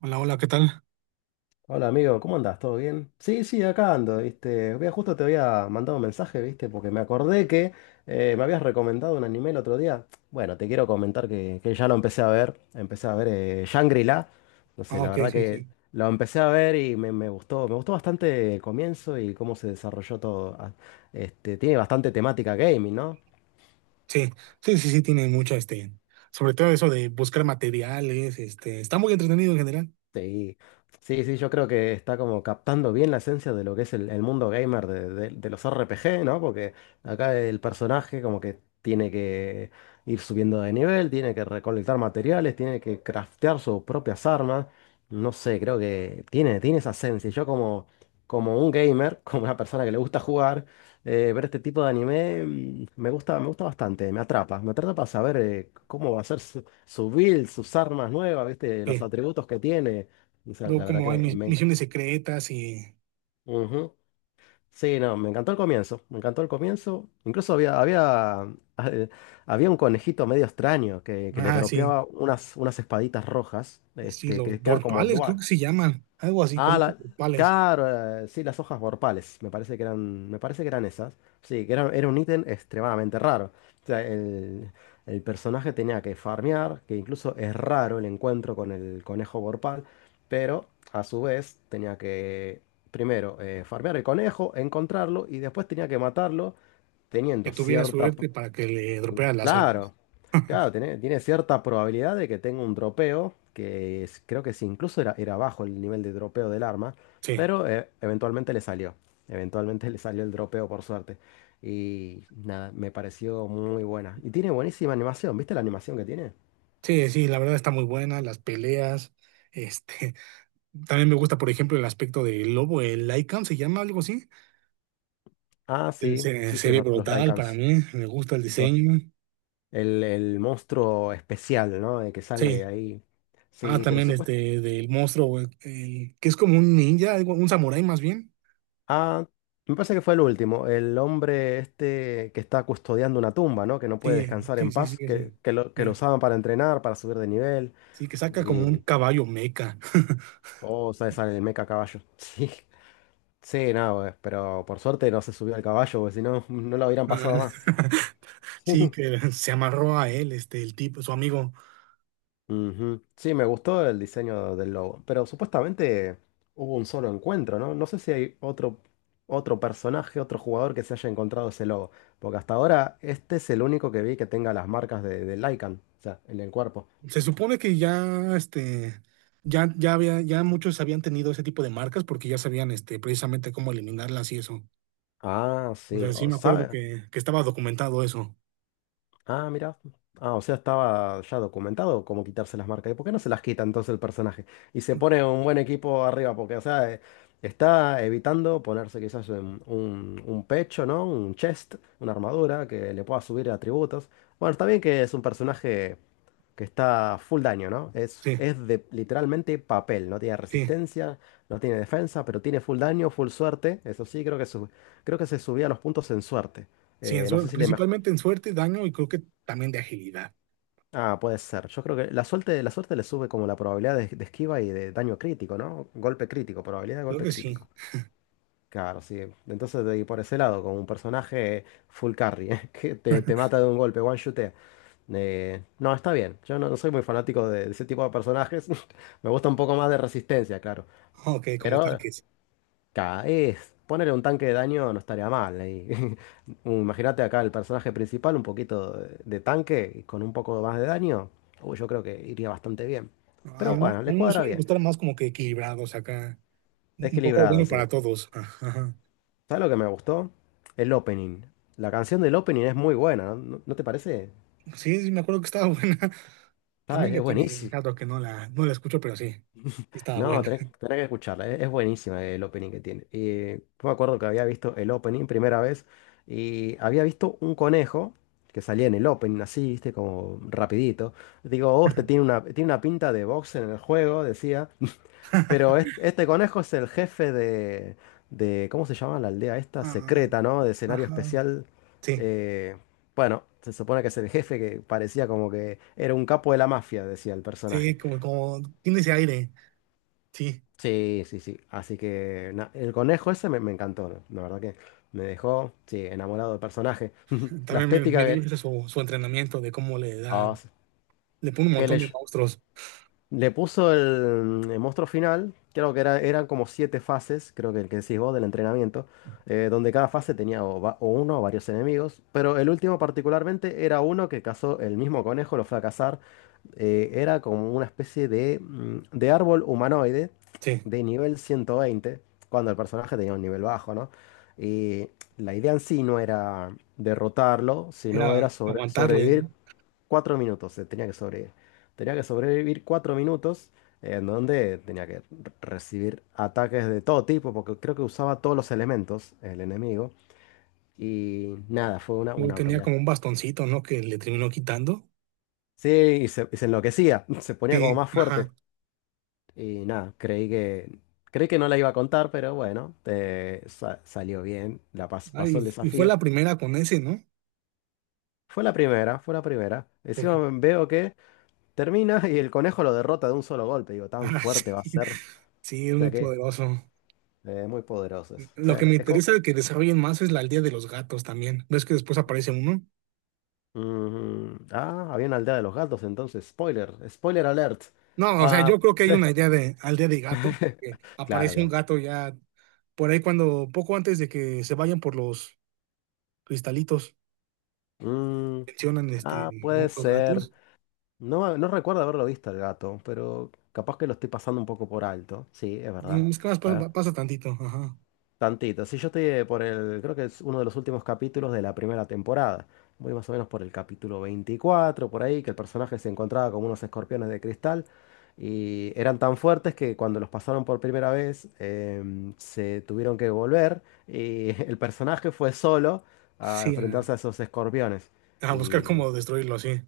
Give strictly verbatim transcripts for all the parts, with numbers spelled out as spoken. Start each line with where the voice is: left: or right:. right: Hola, hola, ¿qué tal?
left: Hola amigo, ¿cómo andas? ¿Todo bien? Sí, sí, acá ando, ¿viste? Vea, justo te había mandado un mensaje, ¿viste? Porque me acordé que eh, me habías recomendado un anime el otro día. Bueno, te quiero comentar que, que ya lo empecé a ver. Empecé a ver eh, Shangri-La. No sé,
right: Ah,
left: la
right: ok,
left: verdad
right: sí,
left: que
right: sí.
left: lo empecé a ver y me, me gustó. Me gustó bastante el comienzo y cómo se desarrolló todo. Ah, Este, tiene bastante temática gaming, ¿no?
right: Sí, sí, sí, sí, tiene mucho, este, sobre todo eso de buscar materiales, este, está muy entretenido en general.
left: Sí, sí, sí, yo creo que está como captando bien la esencia de lo que es el, el mundo gamer de, de- de los R P G, ¿no? Porque acá el personaje como que tiene que ir subiendo de nivel, tiene que recolectar materiales, tiene que craftear sus propias armas. No sé, creo que tiene, tiene esa esencia. Yo como, como un gamer, como una persona que le gusta jugar, eh, ver este tipo de anime mm, me gusta, me gusta bastante, me atrapa. Me atrapa saber eh, cómo va a ser su build, sus armas nuevas, ¿viste? Los
right: Sí.
left: atributos que tiene. O sea,
right: Luego
left: la verdad
right: como hay
left: que
right: mis-
left: me...
right: misiones secretas y,
left: Ujú. Sí, no, me encantó el comienzo, me encantó el comienzo. Incluso había, había, eh, había un conejito medio extraño que, que le
right: ah, sí,
left: dropeaba unas, unas espaditas rojas,
right: sí,
left: este,
right: los
left: que quedan como
right: portales, creo
left: dual.
right: que se llaman, algo así, con
left: Ah,
right: los
left: la,
right: portales,
left: claro, eh, sí, las hojas borpales, me parece que eran, me parece que eran esas. Sí, que era, era un ítem extremadamente raro. O sea, el, el personaje tenía que farmear, que incluso es raro el encuentro con el conejo borpal, pero a su vez tenía que primero eh, farmear el conejo, encontrarlo y después tenía que matarlo
right: que
left: teniendo
right: tuviera
left: cierta,
right: suerte para que le dropearan las
left: Claro,
right: armas.
left: claro, tiene, tiene cierta probabilidad de que tenga un dropeo, que es- creo que sí, incluso era, era bajo el nivel de dropeo del arma,
right: Sí,
left: pero eh, eventualmente le salió, eventualmente le salió el dropeo por suerte. Y nada, me pareció muy buena. Y tiene buenísima animación, ¿viste la animación que tiene?
right: sí, sí, la verdad está muy buena, las peleas, este, también me gusta, por ejemplo, el aspecto del lobo, el Lycan, ¿se llama algo así?
left: Ah,
right: eh,
left: sí,
right: Se,
left: sí, sí,
right: se
left: es
right: ve
left: verdad, los
right: brutal para
left: Lycans,
right: mí, me gusta el
left: los-
right: diseño.
left: el, el monstruo especial, ¿no? El que
right: Sí.
left: sale ahí.
right: Ah,
left: Sí, pero
right: también
left: supuestamente...
right: este del monstruo, güey, el- que es como un ninja, algo- un samurái más bien.
left: Ah, me parece que fue el último. El hombre este que está custodiando una tumba, ¿no? Que no puede
right: Sí,
left: descansar
right: sí,
left: en
right: sí,
left: paz,
right: sí,
left: que,
right: sí.
left: que lo, que lo
right: Bien.
left: usaban para entrenar, para subir de nivel.
right: Sí, que saca como un
left: Y.
right: caballo meca.
left: Oh, sale, sale el meca caballo. Sí. Sí, no, eh, pero por suerte no se subió al caballo, porque si no, no lo hubieran
right: Ah,
left: pasado más.
right: Sí, que se amarró a él, este, el tipo, su amigo.
left: Ujú. Sí, me gustó el diseño del logo, pero supuestamente hubo un solo encuentro, ¿no? No sé si hay otro, otro personaje, otro jugador que se haya encontrado ese logo, porque hasta ahora este es el único que vi que tenga las marcas de, del Lycan, o sea, en el cuerpo.
right: Se supone que ya, este, ya, ya había, ya muchos habían tenido ese tipo de marcas porque ya sabían, este, precisamente cómo eliminarlas y eso.
left: Ah,
right: O
left: sí,
right: sea, sí
left: o-
right: me acuerdo
left: ¿sabe?
right: que, que estaba documentado eso.
left: Ah, mira. Ah, o sea, estaba ya documentado cómo quitarse las marcas. ¿Y por qué no se las quita entonces el personaje? Y se pone un buen equipo arriba, porque, o sea, eh, está evitando ponerse quizás un, un- un pecho, ¿no? Un chest, una armadura que le pueda subir atributos. Bueno, está bien que es un personaje que está full daño, ¿no? Es,
right: Sí.
left: es de literalmente papel. No tiene
right: Sí,
left: resistencia, no tiene defensa, pero tiene full daño, full suerte. Eso sí, creo que, su- creo que se subía los puntos en suerte.
right: sí, en
left: Eh, no sé
right: suer-
left: si le, mej-
right: principalmente en suerte, daño y creo que también de agilidad.
left: Ah, puede ser. Yo creo que la suerte, la suerte le sube como la probabilidad de, de esquiva y de daño crítico, ¿no? Golpe crítico, probabilidad de
right: Creo
left: golpe
right: que sí.
left: crítico. Claro, sí. Entonces, de- y por ese lado, con un personaje full carry, que te, te mata de un golpe, one shotea. Eh, no, está bien. Yo no, no soy muy fanático de, de ese tipo de personajes. Me gusta un poco más de resistencia, claro.
right: Ok, como
left: Pero
right: tanques.
left: Ca- Es ponerle un tanque de daño no estaría mal. Ahí. Un- Imagínate acá el personaje principal, un poquito de, de tanque y con un poco más de daño. Uy, yo creo que iría bastante bien.
right: A
left: Pero
right: mí,
left: bueno,
right: a
left: le
right: mí me
left: cuadra
right: suelen
left: bien.
right: gustar más como que equilibrados acá. Un poco
left: Equilibrado,
right: bueno
left: sí.
right: para todos. Ajá.
left: ¿Sabes lo que me gustó? El opening. La canción del opening es muy buena, ¿no, ¿No no te parece?
right: Sí, sí, me acuerdo que estaba buena.
left: Ah, es,
right: También
left: es
right: ya tiene
left: buenísima.
right: rato que no la, no la escucho, pero sí, sí estaba
left: No,
right: buena.
left: tenés, tenés que escucharla, es, es buenísima el opening que tiene. Y yo me acuerdo que había visto el opening primera vez y había visto un conejo que salía en el opening así, viste, como rapidito. Digo, oh, este tiene una, tiene una pinta de boxer en el juego, decía. Pero es- este, conejo es el jefe de, de, ¿cómo se llama la aldea esta?
right: Ah,
left: Secreta, ¿no? De escenario
right: ajá.
left: especial.
right: Sí,
left: Eh, bueno, se supone que es el jefe que parecía como que era un capo de la mafia, decía el
right: sí,
left: personaje.
right: como, como tiene ese aire. Sí,
left: Sí, sí, sí. Así que na- el conejo ese me, me encantó, ¿no? La verdad que me dejó, sí, enamorado del personaje. La
right: también me, me
left: estética
right: dio
left: que...
right: risa su, su entrenamiento de cómo le da,
left: ah, sí.
right: le pone un
left: qué
right: montón de
left: Oh,
right: monstruos.
left: Le puso el, el monstruo final, creo que era, eran como siete fases, creo que el que decís vos del entrenamiento, eh, donde cada fase tenía o, va- o uno o varios enemigos, pero el último particularmente era uno que cazó el mismo conejo, lo fue a cazar, eh, era como una especie de, mm, de árbol humanoide
right: Sí,
left: de nivel ciento veinte, cuando el personaje tenía un nivel bajo, ¿no? Y la idea en sí no era derrotarlo, sino
right: era
left: era sobre-
right: aguantarle,
left: sobrevivir
right: ¿no?
left: cuatro minutos, eh, tenía que sobrevivir. Tenía que sobrevivir cuatro minutos eh, en donde tenía que recibir ataques de todo tipo, porque creo que usaba todos los elementos el enemigo. Y nada, fue una,
right: Luego
left: una
right: tenía
left: pelea.
right: como un bastoncito, ¿no? Que le terminó quitando.
left: Sí, y se, y se enloquecía, se ponía como
right: Sí,
left: más
right: ajá.
left: fuerte. Y nada, creí que, creí que no la iba a contar, pero bueno, eh, sa- salió bien, la pas-
right: Ah,
left: pasó el
right: y, y fue
left: desafío.
right: la primera con ese, ¿no?
left: Fue la primera, fue la primera.
right: Porque,
left: Encima veo que termina y el conejo lo derrota de un solo golpe. Digo, tan
right: ah, sí,
left: fuerte va a ser. O
right: sí, es
left: sea
right: muy
left: que
right: poderoso.
left: Eh, muy poderoso eso. O
right: Lo
left: sea,
right: que me
left: es como...
right: interesa de que desarrollen más es la aldea de los gatos también. ¿Ves que después aparece uno?
left: Mm, ah, había una aldea de los gatos entonces. Spoiler, spoiler alert.
right: No, o sea,
left: Ah,
right: yo creo que hay
left: sí.
right: una idea de aldea de gatos, porque
left: Claro,
right: aparece un
left: claro.
right: gato ya por ahí cuando, poco antes de que se vayan por los cristalitos,
left: Mm,
right: mencionan este,
left: ah,
right: ¿no?
left: puede
right: Los
left: ser.
right: gatos.
left: No, no recuerdo haberlo visto el gato, pero capaz que lo estoy pasando un poco por alto. Sí, es verdad.
right: Mm, es que más pasa, pasa tantito, ajá.
left: Tantito. Sí, yo estoy eh, por el, creo que es uno de los últimos capítulos de la primera temporada. Voy más o menos por el capítulo veinticuatro por ahí, que el personaje se encontraba como unos escorpiones de cristal y eran tan fuertes que cuando los pasaron por primera vez em, se tuvieron que volver y el personaje fue solo a
right: Sí,
left: enfrentarse
right: a,
left: a esos escorpiones.
right: a buscar
left: Y la-
right: cómo destruirlo, así.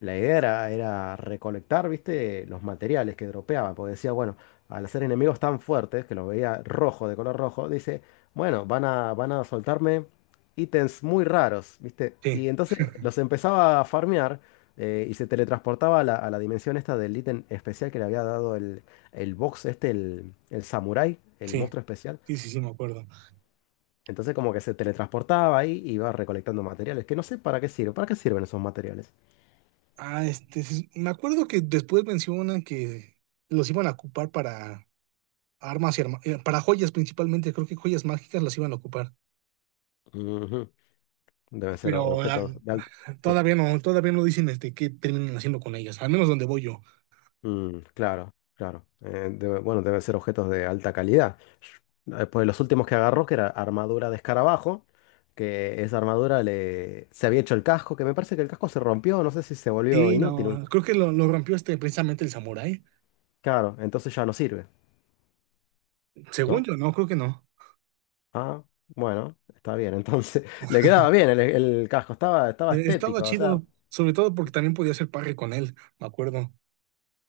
left: la idea era, era recolectar, viste, los materiales que dropeaba, porque decía, bueno, al hacer enemigos tan fuertes, que los veía rojo, de color rojo, dice, bueno, van a, van a soltarme ítems muy raros, viste.
right: Sí,
left: Y entonces los empezaba a farmear eh, y se teletransportaba a la, a la dimensión esta del ítem especial que le había dado el, el box este, el, el samurái, el
right: sí,
left: monstruo especial.
right: sí, sí, sí, me acuerdo.
left: Entonces como que se teletransportaba ahí y iba recolectando materiales, que no sé para qué sirve, para qué sirven esos materiales.
right: Ah, este, sí, me acuerdo que después mencionan que los iban a ocupar para armas y arma- eh, para joyas principalmente, creo que joyas mágicas las iban a ocupar,
left: Ujú. Deben ser
right: pero ah,
left: objetos de alta. Sí,
right: todavía no, todavía no dicen este qué terminan haciendo con ellas, al menos donde voy yo.
left: mm, claro, claro. Eh, debe- bueno, deben ser objetos de alta calidad. Después, los últimos que agarró, que era armadura de escarabajo, que esa armadura le... se había hecho el casco, que me parece que el casco se rompió, no sé si se volvió
right: Sí,
left: inútil. un-
right: no, creo que lo, lo rompió este precisamente el samurái.
left: Claro, entonces ya no sirve,
right: Según
left: ¿no?
right: yo, no, creo que no.
left: Ah, bueno, está bien. Entonces, le quedaba bien el, el casco, estaba, estaba
right: Eh, estaba
left: estético, o sea.
right: chido, sobre todo porque también podía hacer parry con él, me acuerdo.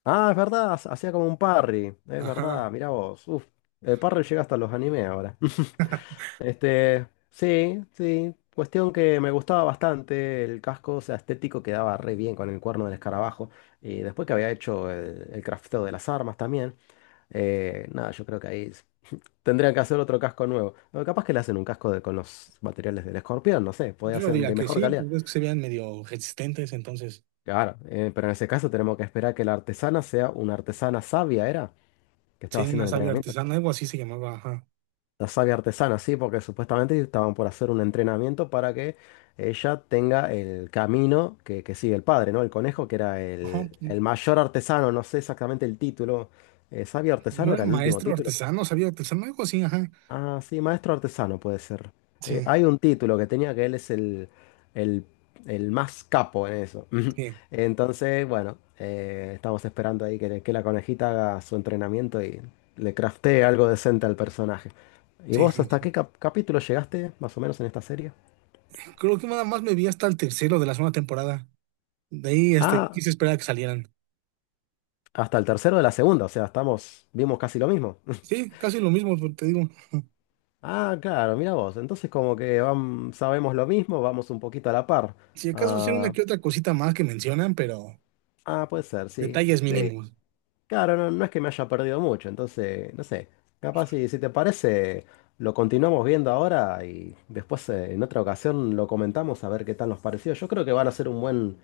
left: Ah, es verdad, hacía como un parry, es
right: Ajá.
left: verdad, mirá vos. Uf, el parry llega hasta los animes ahora. Este, sí, sí. Cuestión que me gustaba bastante el casco, o sea, estético quedaba re bien con el cuerno del escarabajo. Y después que había hecho el, el crafteo de las armas también, eh, nada, yo creo que ahí s- tendrían que hacer otro casco nuevo. O capaz que le hacen un casco de- con los materiales del escorpión, no sé, podría
right: Yo
left: ser
right: diría
left: de
right: que
left: mejor
right: sí,
left: calidad.
right: pues ves que se veían medio resistentes, entonces.
left: Claro, eh, pero en ese caso tenemos que esperar que la artesana sea una artesana sabia, ¿era? Que estaba
right: Sí,
left: haciendo
right: una
left: el
right: sabia
left: entrenamiento.
right: artesana, algo así se llamaba, ajá.
left: La savia artesana, sí, porque supuestamente estaban por hacer un entrenamiento para que ella tenga el camino que, que sigue el padre, ¿no? El conejo, que era
right: Ajá,
left: el,
right: pu-
left: el mayor artesano, no sé exactamente el título. Eh, ¿sabio
right: no
left: artesano
right: era
left: era el último
right: maestro
left: título?
right: artesano, sabio artesano, algo así, ajá.
left: Ah, sí, maestro artesano puede ser. Eh,
right: Sí,
left: hay un título que tenía que él es el, el- el más capo en eso.
right: sí,
left: Entonces, bueno, eh, estamos esperando ahí que, que la conejita haga su entrenamiento y le craftee algo decente al personaje. ¿Y
right: sí,
left: vos
right: sí,
left: hasta
right: sí.
left: qué cap- capítulo llegaste, más o menos, en esta serie?
right: Creo que nada más me vi hasta el tercero de la segunda temporada. De ahí, este,
left: Ah,
right: quise esperar a que salieran.
left: hasta el tercero de la segunda, o sea, estamos, vimos casi lo mismo.
right: Sí, casi lo mismo, pero te digo.
left: Ah, claro, mira vos. Entonces como que vam- sabemos lo mismo, vamos un poquito a la par.
right: Si acaso sí una
left: Ah,
right: que otra cosita más que mencionan, pero
left: ah, puede ser, sí.
right: detalles mínimos.
left: Claro, no, no es que me haya perdido mucho, entonces, no sé, capaz si, si te parece, lo continuamos viendo ahora y después eh, en otra ocasión lo comentamos a ver qué tal nos pareció. Yo creo que van a ser un buen,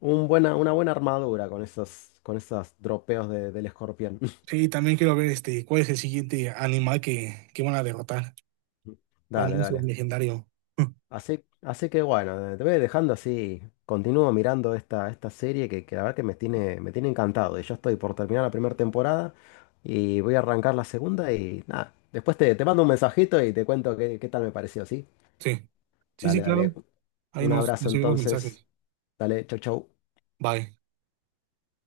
left: un buena, una buena armadura con esos, con esos dropeos de- del escorpión.
right: Sí, también quiero ver este, cuál es el siguiente animal que, que van a derrotar al
left: Dale,
right: monstruo
left: dale.
right: legendario.
left: Así, así que bueno, eh, te voy dejando así. Continúo mirando esta, esta serie que, que la verdad que me tiene, me tiene encantado. Y yo estoy por terminar la primera temporada y voy a arrancar la segunda y nada. Después te, te mando un mensajito y te cuento qué, qué tal me pareció, ¿sí?
right: Sí, sí, sí,
left: Dale,
right: claro.
left: dale.
right: Ahí
left: Un
right: nos,
left: abrazo
right: nos enviamos
left: entonces.
right: mensajes.
left: Dale, chau, chau.
right: Bye.